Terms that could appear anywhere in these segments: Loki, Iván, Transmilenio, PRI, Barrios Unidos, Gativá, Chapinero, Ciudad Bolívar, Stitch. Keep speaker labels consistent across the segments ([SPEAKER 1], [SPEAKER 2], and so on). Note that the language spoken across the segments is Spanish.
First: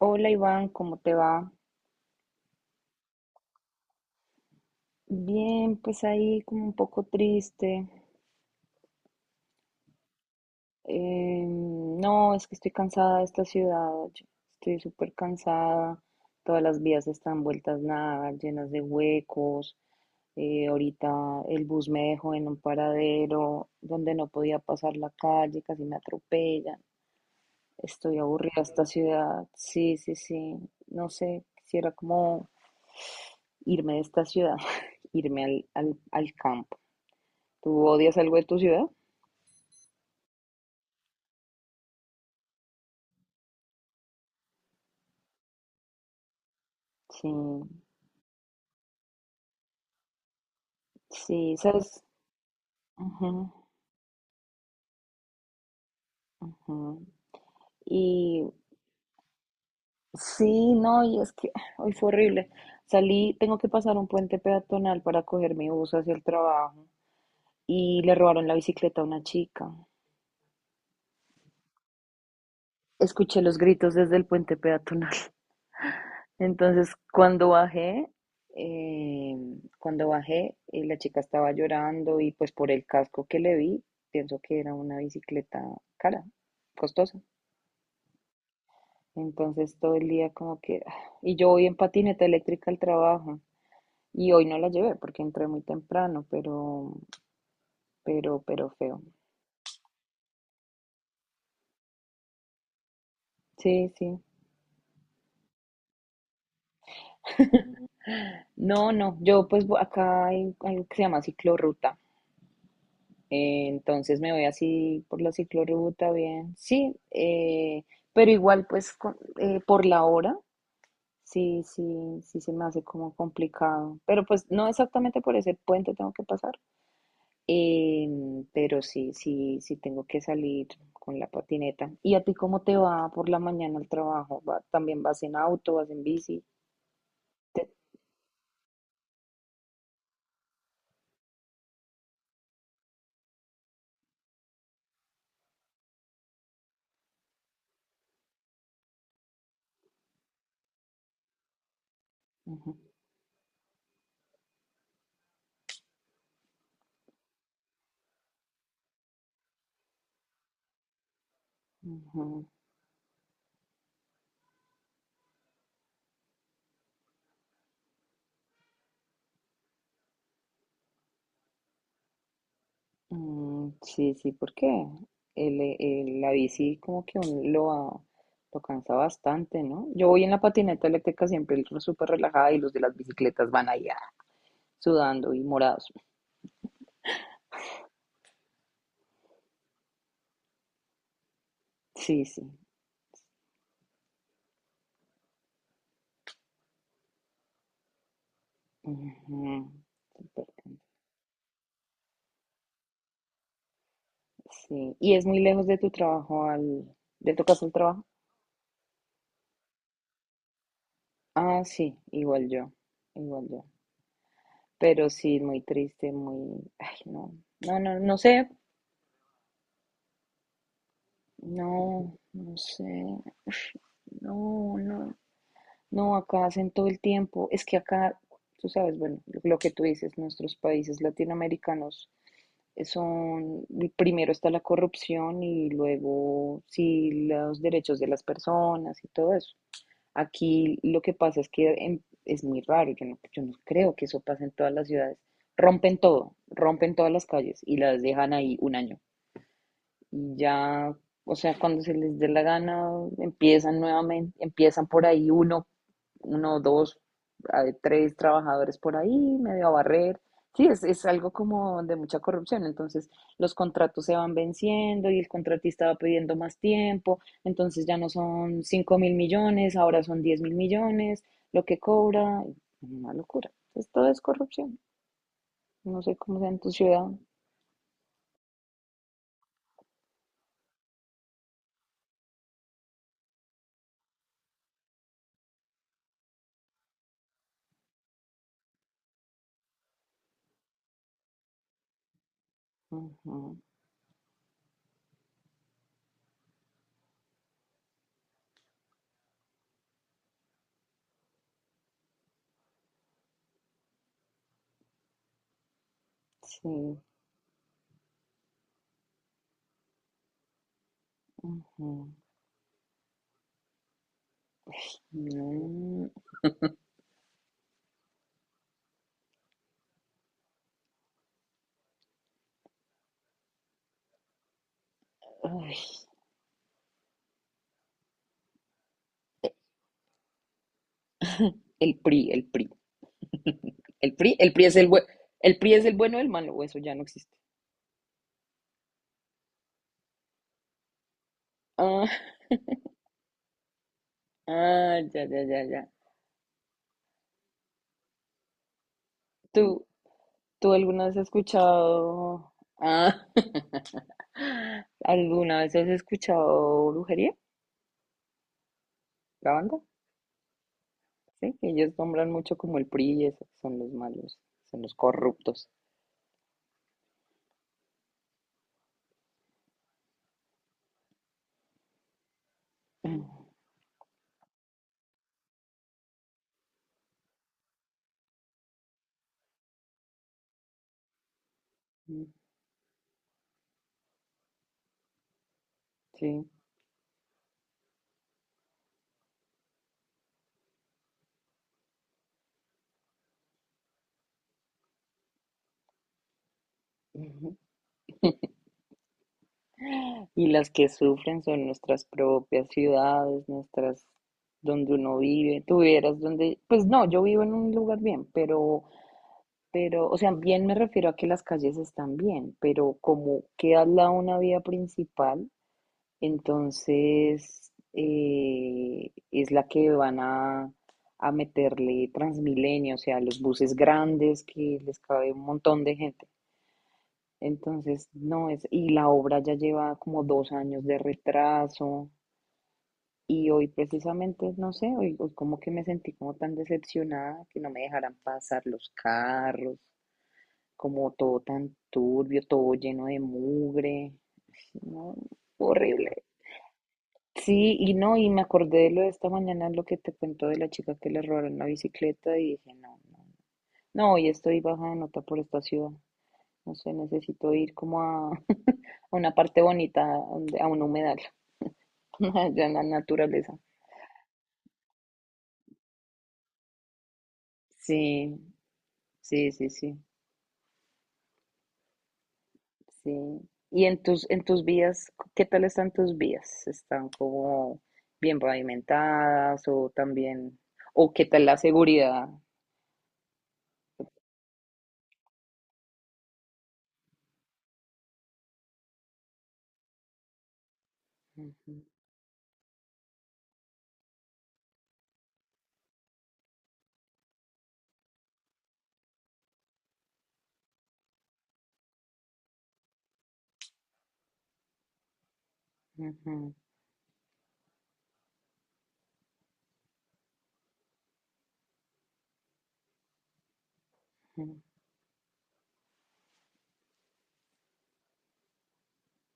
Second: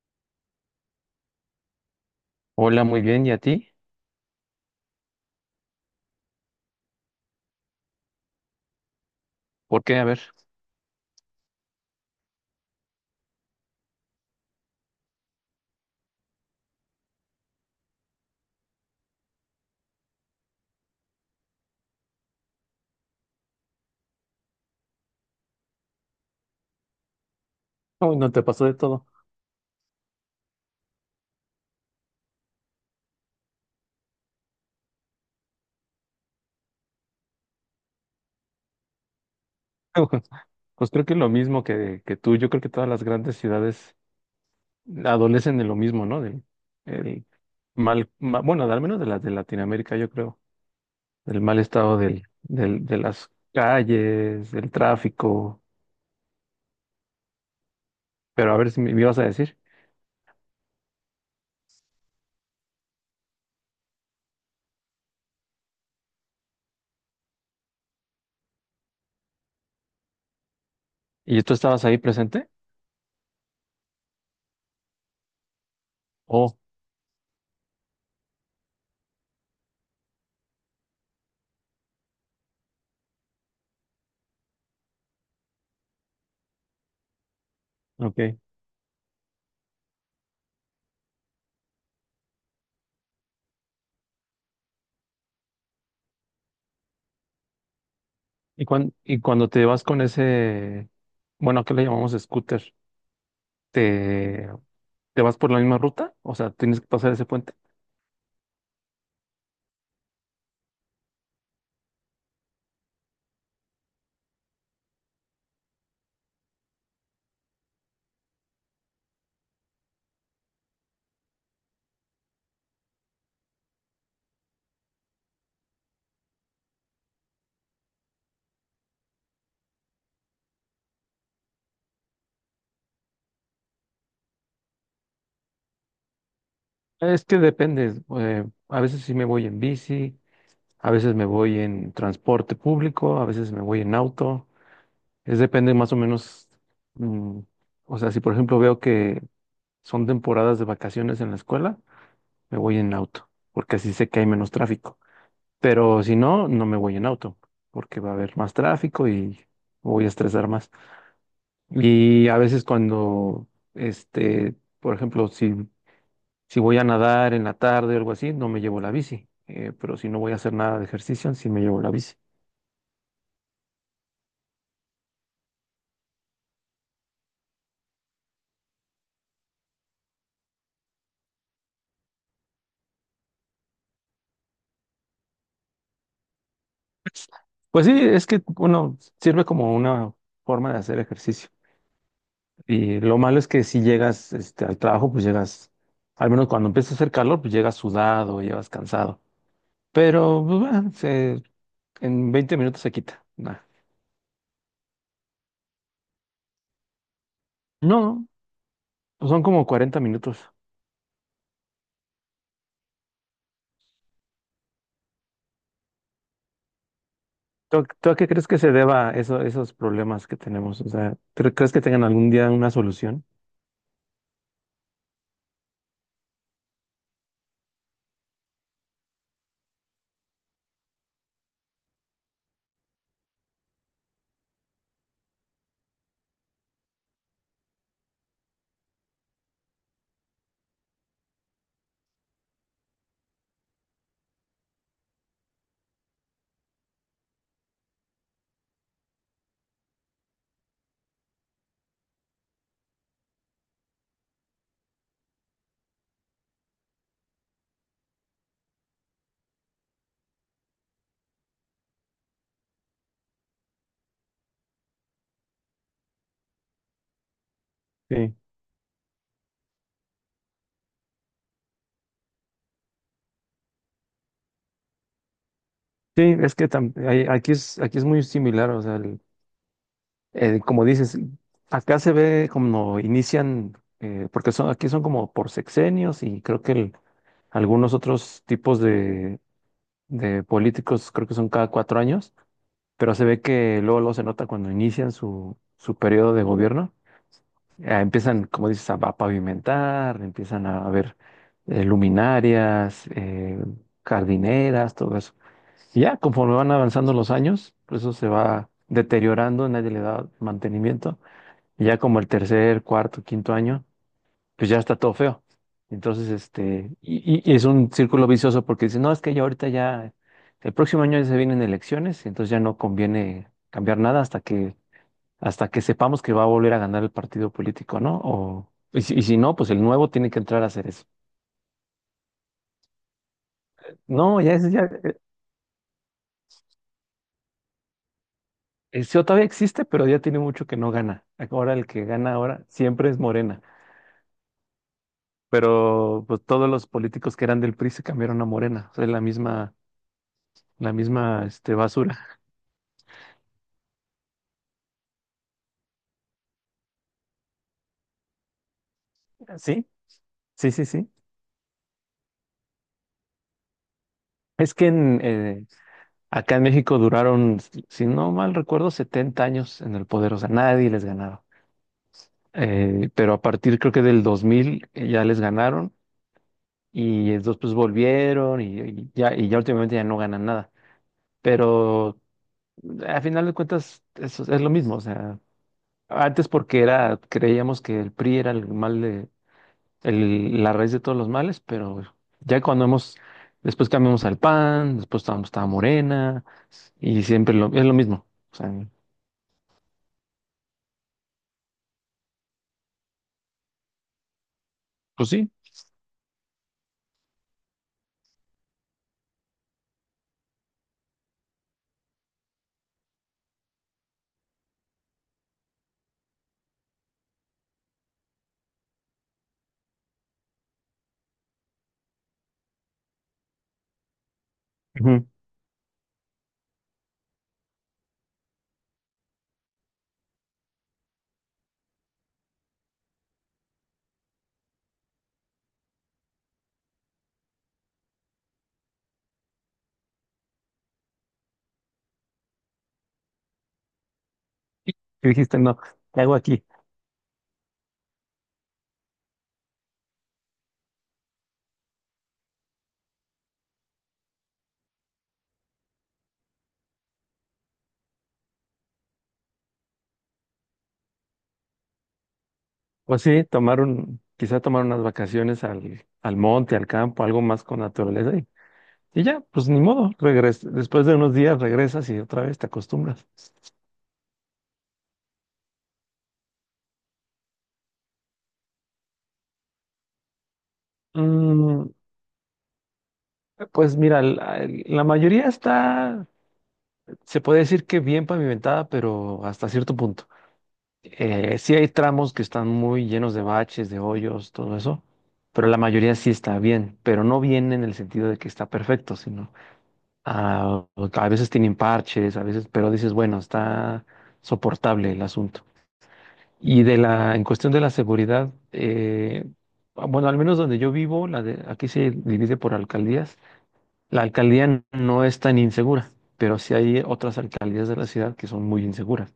[SPEAKER 1] Hola Iván, ¿cómo te va?
[SPEAKER 2] Hola, muy bien. ¿Y a ti?
[SPEAKER 1] Bien, pues ahí como un poco triste.
[SPEAKER 2] ¿Por qué? A ver.
[SPEAKER 1] No, es que estoy cansada de esta ciudad, yo estoy súper cansada. Todas las vías están vueltas nada, llenas de huecos. Ahorita el bus me dejó en un paradero donde no podía pasar la calle, casi me atropellan.
[SPEAKER 2] Uy,
[SPEAKER 1] Estoy
[SPEAKER 2] no te
[SPEAKER 1] aburrida de
[SPEAKER 2] pasó de
[SPEAKER 1] esta
[SPEAKER 2] todo.
[SPEAKER 1] ciudad. Sí, sí, sí. No sé, quisiera como irme de esta ciudad, irme al campo. ¿Tú odias algo de tu ciudad?
[SPEAKER 2] Pues creo que lo mismo que tú. Yo creo que todas las grandes ciudades adolecen de lo mismo, ¿no? Del el
[SPEAKER 1] Sí,
[SPEAKER 2] mal, ma- Bueno, al menos de las de Latinoamérica, yo creo. Del
[SPEAKER 1] sí,
[SPEAKER 2] mal estado
[SPEAKER 1] sabes.
[SPEAKER 2] del de
[SPEAKER 1] Ujú,
[SPEAKER 2] las calles, del tráfico.
[SPEAKER 1] ujú. Y
[SPEAKER 2] Pero a ver si me ibas a decir.
[SPEAKER 1] sí, no, y es que hoy fue horrible. Salí, tengo que pasar un puente peatonal para coger mi bus hacia el trabajo y le robaron la bicicleta a una chica.
[SPEAKER 2] ¿Y tú estabas ahí presente?
[SPEAKER 1] Escuché los gritos desde el puente peatonal.
[SPEAKER 2] Oh,
[SPEAKER 1] Entonces, eh, cuando bajé, la chica estaba llorando y pues por el casco que le vi, pienso que era una bicicleta cara, costosa.
[SPEAKER 2] ok.
[SPEAKER 1] Entonces todo el día como que... ah, y yo voy en patineta eléctrica al trabajo. Y hoy no la llevé porque entré muy temprano, pero, pero,
[SPEAKER 2] ¿Y,
[SPEAKER 1] pero
[SPEAKER 2] cuan-
[SPEAKER 1] feo.
[SPEAKER 2] y cuando te vas con ese, bueno, ¿qué le llamamos scooter?
[SPEAKER 1] Sí, sí.
[SPEAKER 2] ¿Te, te vas por la misma ruta? O sea, ¿tienes que pasar ese puente?
[SPEAKER 1] No, no, yo pues acá hay algo que se llama ciclorruta. Entonces me voy así por la ciclorruta, bien. Sí, pero igual pues por la hora, sí, sí, sí se me hace como complicado. Pero pues no exactamente por ese puente tengo que pasar. Pero sí, sí, sí tengo que salir con la patineta. ¿Y a ti cómo te va por la mañana al trabajo? También vas en auto, vas en bici?
[SPEAKER 2] Es que
[SPEAKER 1] Te-
[SPEAKER 2] depende. A veces sí me voy en bici, a veces me voy en transporte público, a veces me voy en auto. Es depende más o menos. mm, o sea, si por ejemplo veo que son temporadas de vacaciones en la escuela, me
[SPEAKER 1] Ujú,
[SPEAKER 2] voy en auto, porque así sé que hay menos tráfico. Pero si no, no me voy en auto, porque va a haber más tráfico y me voy a estresar más. Y a
[SPEAKER 1] ujú.
[SPEAKER 2] veces cuando, este, por ejemplo, si voy a nadar en la tarde o algo así, no me llevo la bici. Pero si no voy a hacer nada de ejercicio, sí me llevo la bici.
[SPEAKER 1] Mm, sí, sí, porque la bici como que lo cansa bastante, ¿no? Yo voy en la patineta eléctrica siempre súper relajada y los de las bicicletas van allá sudando y morados.
[SPEAKER 2] Pues sí, es que uno sirve como una forma de hacer ejercicio.
[SPEAKER 1] Sí, sí.
[SPEAKER 2] Y lo malo es que si llegas al trabajo, pues llegas, al menos cuando empieza a hacer calor, pues llegas sudado, llegas cansado.
[SPEAKER 1] Ujú.
[SPEAKER 2] Pero pues, bueno, en 20 minutos se quita. Nah.
[SPEAKER 1] Sí, y es muy lejos de tu trabajo al, de tu casa al trabajo.
[SPEAKER 2] No, pues son como 40 minutos.
[SPEAKER 1] Ah, sí, igual yo, igual yo. Pero sí, muy triste, muy, ay, no, no,
[SPEAKER 2] ¿Tú,
[SPEAKER 1] no,
[SPEAKER 2] tú a
[SPEAKER 1] no
[SPEAKER 2] qué crees
[SPEAKER 1] sé,
[SPEAKER 2] que se deba eso, esos problemas que tenemos? O sea, ¿tú ¿crees que tengan
[SPEAKER 1] no,
[SPEAKER 2] algún día
[SPEAKER 1] no
[SPEAKER 2] una
[SPEAKER 1] sé, no,
[SPEAKER 2] solución?
[SPEAKER 1] no, no, acá hacen todo el tiempo. Es que acá, tú sabes, bueno, lo que tú dices, nuestros países latinoamericanos son, primero está la corrupción y luego sí los derechos de las personas y todo eso. Aquí lo que pasa es que es muy raro, yo no, yo no creo que eso pase en todas las ciudades. Rompen todo, rompen todas las calles y las dejan ahí un año. Y ya, o sea, cuando se les dé la gana, empiezan nuevamente, empiezan por ahí uno, dos, tres trabajadores por ahí, medio a barrer. Sí, es algo como de mucha corrupción. Entonces, los contratos se van venciendo y el contratista va pidiendo más tiempo. Entonces, ya no
[SPEAKER 2] Sí.
[SPEAKER 1] son 5 mil millones, ahora son 10 mil millones, lo que cobra. Una locura. Entonces, todo es corrupción. No sé
[SPEAKER 2] Sí,
[SPEAKER 1] cómo sea
[SPEAKER 2] es
[SPEAKER 1] en
[SPEAKER 2] que
[SPEAKER 1] tu ciudad.
[SPEAKER 2] aquí es muy similar, o sea, como dices, acá se ve como inician, porque son, aquí son como por sexenios y creo que algunos otros tipos de políticos creo que son cada 4 años, pero se ve
[SPEAKER 1] Ujú.
[SPEAKER 2] que luego, luego se nota cuando inician su periodo de gobierno, empiezan, como dices, a pavimentar, empiezan a ver luminarias, jardineras, todo eso. Y ya, conforme van
[SPEAKER 1] Sí.
[SPEAKER 2] avanzando los años, pues eso se va deteriorando, nadie le da mantenimiento. Y
[SPEAKER 1] Ujú.
[SPEAKER 2] ya como el tercer, cuarto, quinto año, pues ya está todo feo.
[SPEAKER 1] No,
[SPEAKER 2] Entonces, y es un círculo vicioso porque dicen, no, es que ya ahorita ya, el próximo año ya se vienen elecciones, entonces ya no conviene cambiar nada hasta que, hasta
[SPEAKER 1] ay,
[SPEAKER 2] que sepamos que va a volver a ganar el partido político, ¿no? O, y si no, pues el nuevo tiene que entrar a hacer eso.
[SPEAKER 1] el PRI, el PRI.
[SPEAKER 2] No,
[SPEAKER 1] El
[SPEAKER 2] ya
[SPEAKER 1] PRI
[SPEAKER 2] es,
[SPEAKER 1] es el
[SPEAKER 2] ya,
[SPEAKER 1] buen, el PRI es el bueno o el malo, o eso ya no existe.
[SPEAKER 2] El CEO todavía existe, pero ya tiene mucho que no gana. Ahora el que
[SPEAKER 1] Ah,
[SPEAKER 2] gana ahora siempre es Morena.
[SPEAKER 1] ah, ya, ya, ya, ya.
[SPEAKER 2] Pero pues todos los políticos que eran del PRI se cambiaron a Morena. O sea, es la misma,
[SPEAKER 1] ¿Tú, tú
[SPEAKER 2] la
[SPEAKER 1] alguna vez has
[SPEAKER 2] misma basura.
[SPEAKER 1] escuchado, ah, alguna vez has escuchado brujería, la banda?
[SPEAKER 2] Sí, sí, sí, sí.
[SPEAKER 1] Sí, que ellos nombran mucho como el PRI y eso, son los malos,
[SPEAKER 2] Es
[SPEAKER 1] son
[SPEAKER 2] que
[SPEAKER 1] los corruptos.
[SPEAKER 2] acá en México duraron, si no mal recuerdo, 70 años en el poder. O sea, nadie les ganaba.
[SPEAKER 1] Mm.
[SPEAKER 2] Pero a partir creo que del 2000 ya les ganaron y después pues, volvieron y ya últimamente ya no ganan nada. Pero al final de cuentas, eso es lo mismo. O sea,
[SPEAKER 1] Sí.
[SPEAKER 2] antes porque era, creíamos que el PRI era el mal de, la raíz de todos los males, pero ya cuando hemos, después cambiamos al PAN, después estaba Morena, y siempre es lo mismo. O sea,
[SPEAKER 1] Y las que sufren son nuestras propias ciudades, nuestras, donde uno
[SPEAKER 2] pues sí.
[SPEAKER 1] vive. Tuvieras donde, pues no, yo vivo en un lugar bien, pero, o sea, bien me refiero a que las calles están bien, pero como queda al lado una vía principal, entonces es la que van a meterle Transmilenio, o sea, los buses grandes que les
[SPEAKER 2] Ujú.
[SPEAKER 1] cabe un montón de gente. Entonces, no es, y la obra ya lleva como dos años de retraso y hoy precisamente, no sé, hoy, hoy como que me sentí como tan decepcionada que no me dejaran pasar los carros, como todo tan turbio, todo lleno de mugre, no,
[SPEAKER 2] Y dijiste, no, ¿qué
[SPEAKER 1] horrible.
[SPEAKER 2] hago aquí?
[SPEAKER 1] Sí, y no, y me acordé de lo de esta mañana, lo que te cuento de la chica que le robaron la bicicleta y dije, no, no, no, hoy estoy baja de nota por esta ciudad, no sé, necesito ir como a una parte bonita, a un humedal, allá en la
[SPEAKER 2] Pues sí,
[SPEAKER 1] naturaleza.
[SPEAKER 2] tomar un, quizá tomar unas vacaciones al monte, al campo, algo más con naturaleza
[SPEAKER 1] Sí,
[SPEAKER 2] y ya,
[SPEAKER 1] sí, sí,
[SPEAKER 2] pues ni
[SPEAKER 1] sí,
[SPEAKER 2] modo, después de unos días regresas y otra vez te acostumbras.
[SPEAKER 1] sí. ¿Y en tus vías, qué tal están tus vías? ¿Están como bien pavimentadas o también, o qué tal la
[SPEAKER 2] Mm,
[SPEAKER 1] seguridad?
[SPEAKER 2] Pues mira, la mayoría está, se puede decir que bien pavimentada, pero hasta cierto punto.
[SPEAKER 1] Ujú,
[SPEAKER 2] Sí hay tramos que están muy llenos de baches, de hoyos, todo eso, pero la mayoría sí está bien, pero no bien en el sentido de que está perfecto, sino ah, a veces tienen parches, a veces, pero dices, bueno, está soportable el asunto.
[SPEAKER 1] ujú,
[SPEAKER 2] Y en cuestión de la seguridad, bueno, al menos donde yo vivo, aquí se divide por alcaldías. La
[SPEAKER 1] ujú,
[SPEAKER 2] alcaldía no es tan insegura, pero sí hay otras alcaldías de la ciudad que son muy inseguras.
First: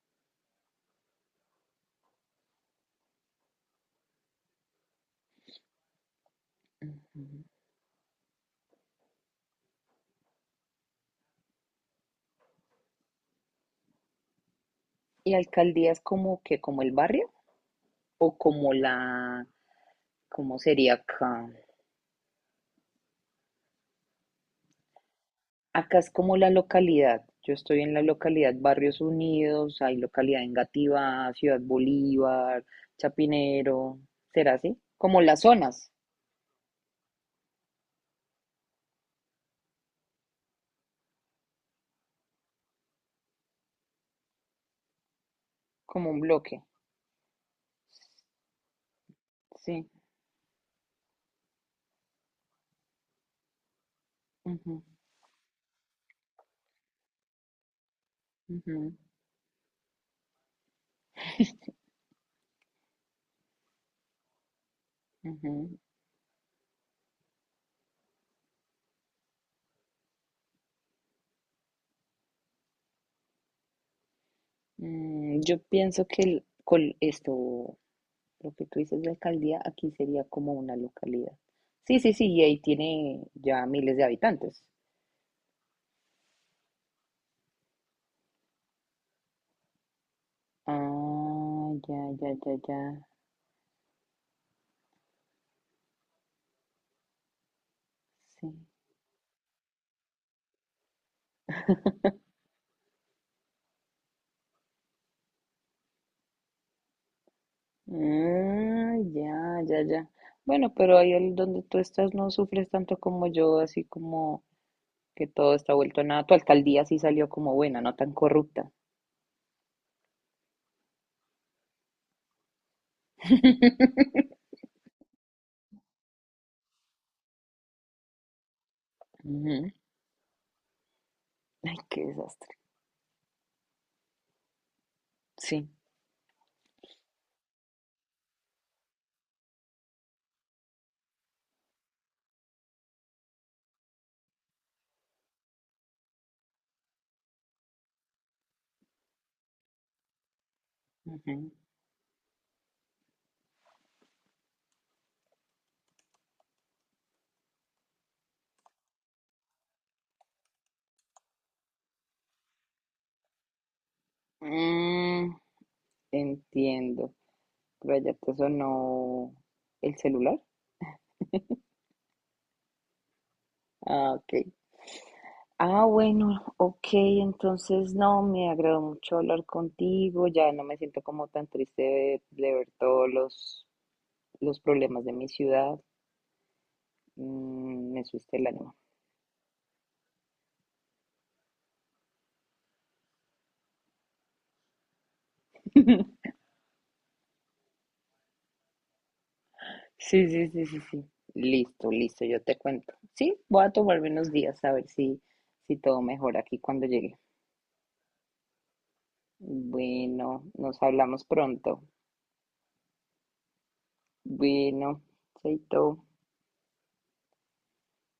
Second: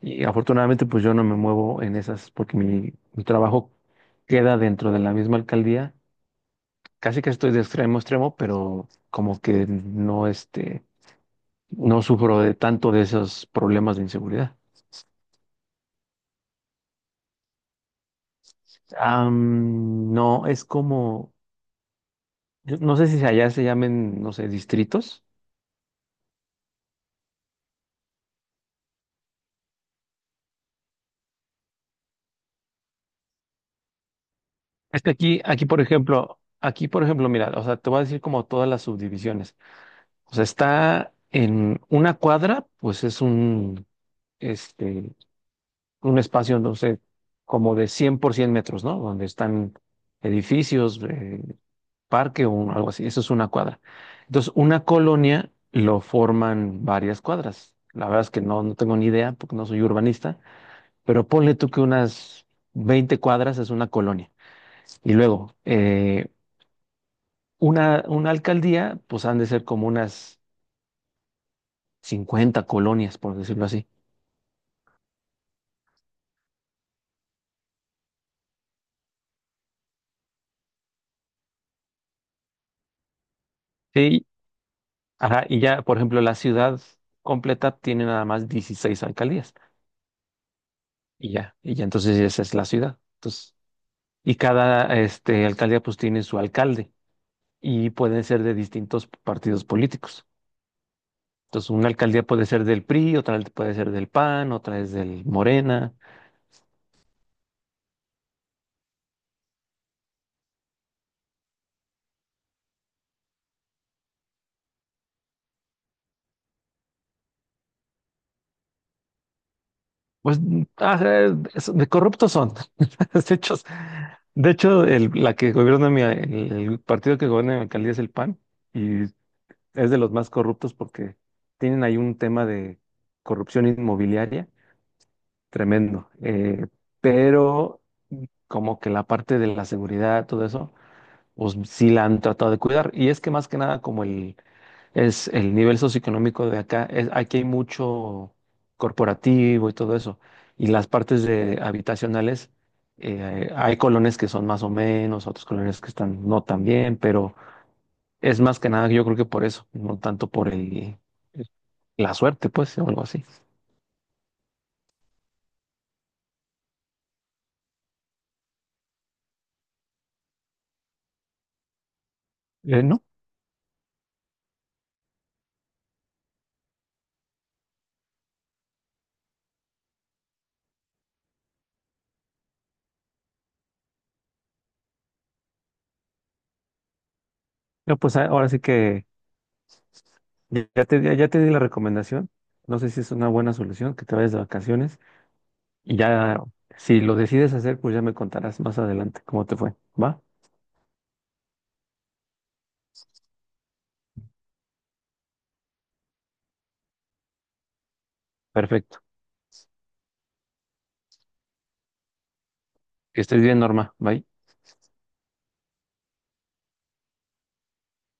[SPEAKER 2] Y afortunadamente, pues yo no me muevo en esas porque mi trabajo queda dentro de la misma alcaldía. Casi que
[SPEAKER 1] ujú.
[SPEAKER 2] estoy de extremo a extremo, pero como que no, no sufro de tanto de esos problemas de inseguridad.
[SPEAKER 1] ¿Y alcaldías como que, como el barrio o como la,
[SPEAKER 2] No,
[SPEAKER 1] cómo
[SPEAKER 2] es
[SPEAKER 1] sería
[SPEAKER 2] como,
[SPEAKER 1] acá?
[SPEAKER 2] yo no sé si allá se llamen, no sé, distritos.
[SPEAKER 1] Acá es como la localidad. Yo estoy en la localidad Barrios Unidos, hay localidad en Gativá, Ciudad Bolívar, Chapinero. ¿Será así?
[SPEAKER 2] Es que
[SPEAKER 1] Como las
[SPEAKER 2] aquí, aquí, por
[SPEAKER 1] zonas,
[SPEAKER 2] ejemplo, aquí, por ejemplo, mira, o sea, te voy a decir como todas las subdivisiones. O sea, está en una cuadra, pues es este,
[SPEAKER 1] como
[SPEAKER 2] un
[SPEAKER 1] un
[SPEAKER 2] espacio,
[SPEAKER 1] bloque.
[SPEAKER 2] no sé, como de 100 por 100 metros, ¿no? Donde están
[SPEAKER 1] Sí.
[SPEAKER 2] edificios, parque o algo así. Eso es una cuadra. Entonces,
[SPEAKER 1] Ujú,
[SPEAKER 2] una colonia lo forman varias cuadras. La verdad es que no
[SPEAKER 1] ujú,
[SPEAKER 2] tengo ni idea porque no soy urbanista, pero ponle tú que unas 20 cuadras es una colonia. Y luego,
[SPEAKER 1] ujú.
[SPEAKER 2] una alcaldía, pues han de ser como unas 50 colonias, por decirlo así.
[SPEAKER 1] Mm, yo pienso que con esto, lo que tú dices de alcaldía, aquí sería como una localidad. Sí, sí, sí, y ahí tiene ya miles de
[SPEAKER 2] Sí,
[SPEAKER 1] habitantes.
[SPEAKER 2] ajá, y ya, por ejemplo, la ciudad completa tiene nada más 16 alcaldías. Y ya,
[SPEAKER 1] Ah,
[SPEAKER 2] y ya
[SPEAKER 1] ya,
[SPEAKER 2] entonces
[SPEAKER 1] ya,
[SPEAKER 2] esa es
[SPEAKER 1] ya,
[SPEAKER 2] la
[SPEAKER 1] ya.
[SPEAKER 2] ciudad. Entonces, y cada alcaldía pues tiene su alcalde y pueden ser
[SPEAKER 1] Sí.
[SPEAKER 2] de distintos partidos políticos. Entonces, una alcaldía puede ser del PRI, otra puede ser del PAN, otra es del Morena.
[SPEAKER 1] Ah, ya, ya, ya. Bueno, pero ahí donde tú estás no sufres tanto como yo, así como que todo está vuelto a nada. Tu alcaldía sí salió como buena, no tan corrupta.
[SPEAKER 2] Pues de corruptos son. De hecho, de hecho la que gobierna el partido que gobierna mi alcaldía es el PAN. Y
[SPEAKER 1] Ujú.
[SPEAKER 2] es de los más corruptos porque
[SPEAKER 1] Ay,
[SPEAKER 2] tienen ahí
[SPEAKER 1] qué
[SPEAKER 2] un tema
[SPEAKER 1] desastre.
[SPEAKER 2] de corrupción inmobiliaria
[SPEAKER 1] Sí.
[SPEAKER 2] tremendo. Pero como que la parte de la seguridad, todo eso, pues sí la han tratado de cuidar. Y es que más que nada, es el nivel socioeconómico de acá, aquí hay mucho corporativo y todo eso. Y las partes
[SPEAKER 1] Ujú.
[SPEAKER 2] de habitacionales, hay colonias que son más o menos, otros colonias que están no tan bien, pero es más que nada, yo creo que por eso, no tanto por el la suerte, pues, o algo así.
[SPEAKER 1] Mm, entiendo. Pero allá te sonó el celular.
[SPEAKER 2] No,
[SPEAKER 1] Ah, ok. Ah, bueno, ok, entonces no, me agradó mucho hablar contigo, ya no me siento como tan triste de ver todos los problemas de mi ciudad. Mm,
[SPEAKER 2] no,
[SPEAKER 1] me
[SPEAKER 2] pues
[SPEAKER 1] subiste el
[SPEAKER 2] ahora sí
[SPEAKER 1] ánimo.
[SPEAKER 2] que ya te di la recomendación. No sé si es una buena solución que te vayas de vacaciones y ya, si lo decides hacer, pues ya me contarás más adelante cómo te fue. ¿Va?
[SPEAKER 1] Sí, sí, sí, sí, sí. Listo, listo, yo te cuento. Sí, voy a tomarme unos días a ver si, si todo mejora aquí cuando llegue.
[SPEAKER 2] Perfecto.
[SPEAKER 1] Bueno, nos hablamos pronto.
[SPEAKER 2] Que estés bien, Norma. Bye.
[SPEAKER 1] Bueno, chaito.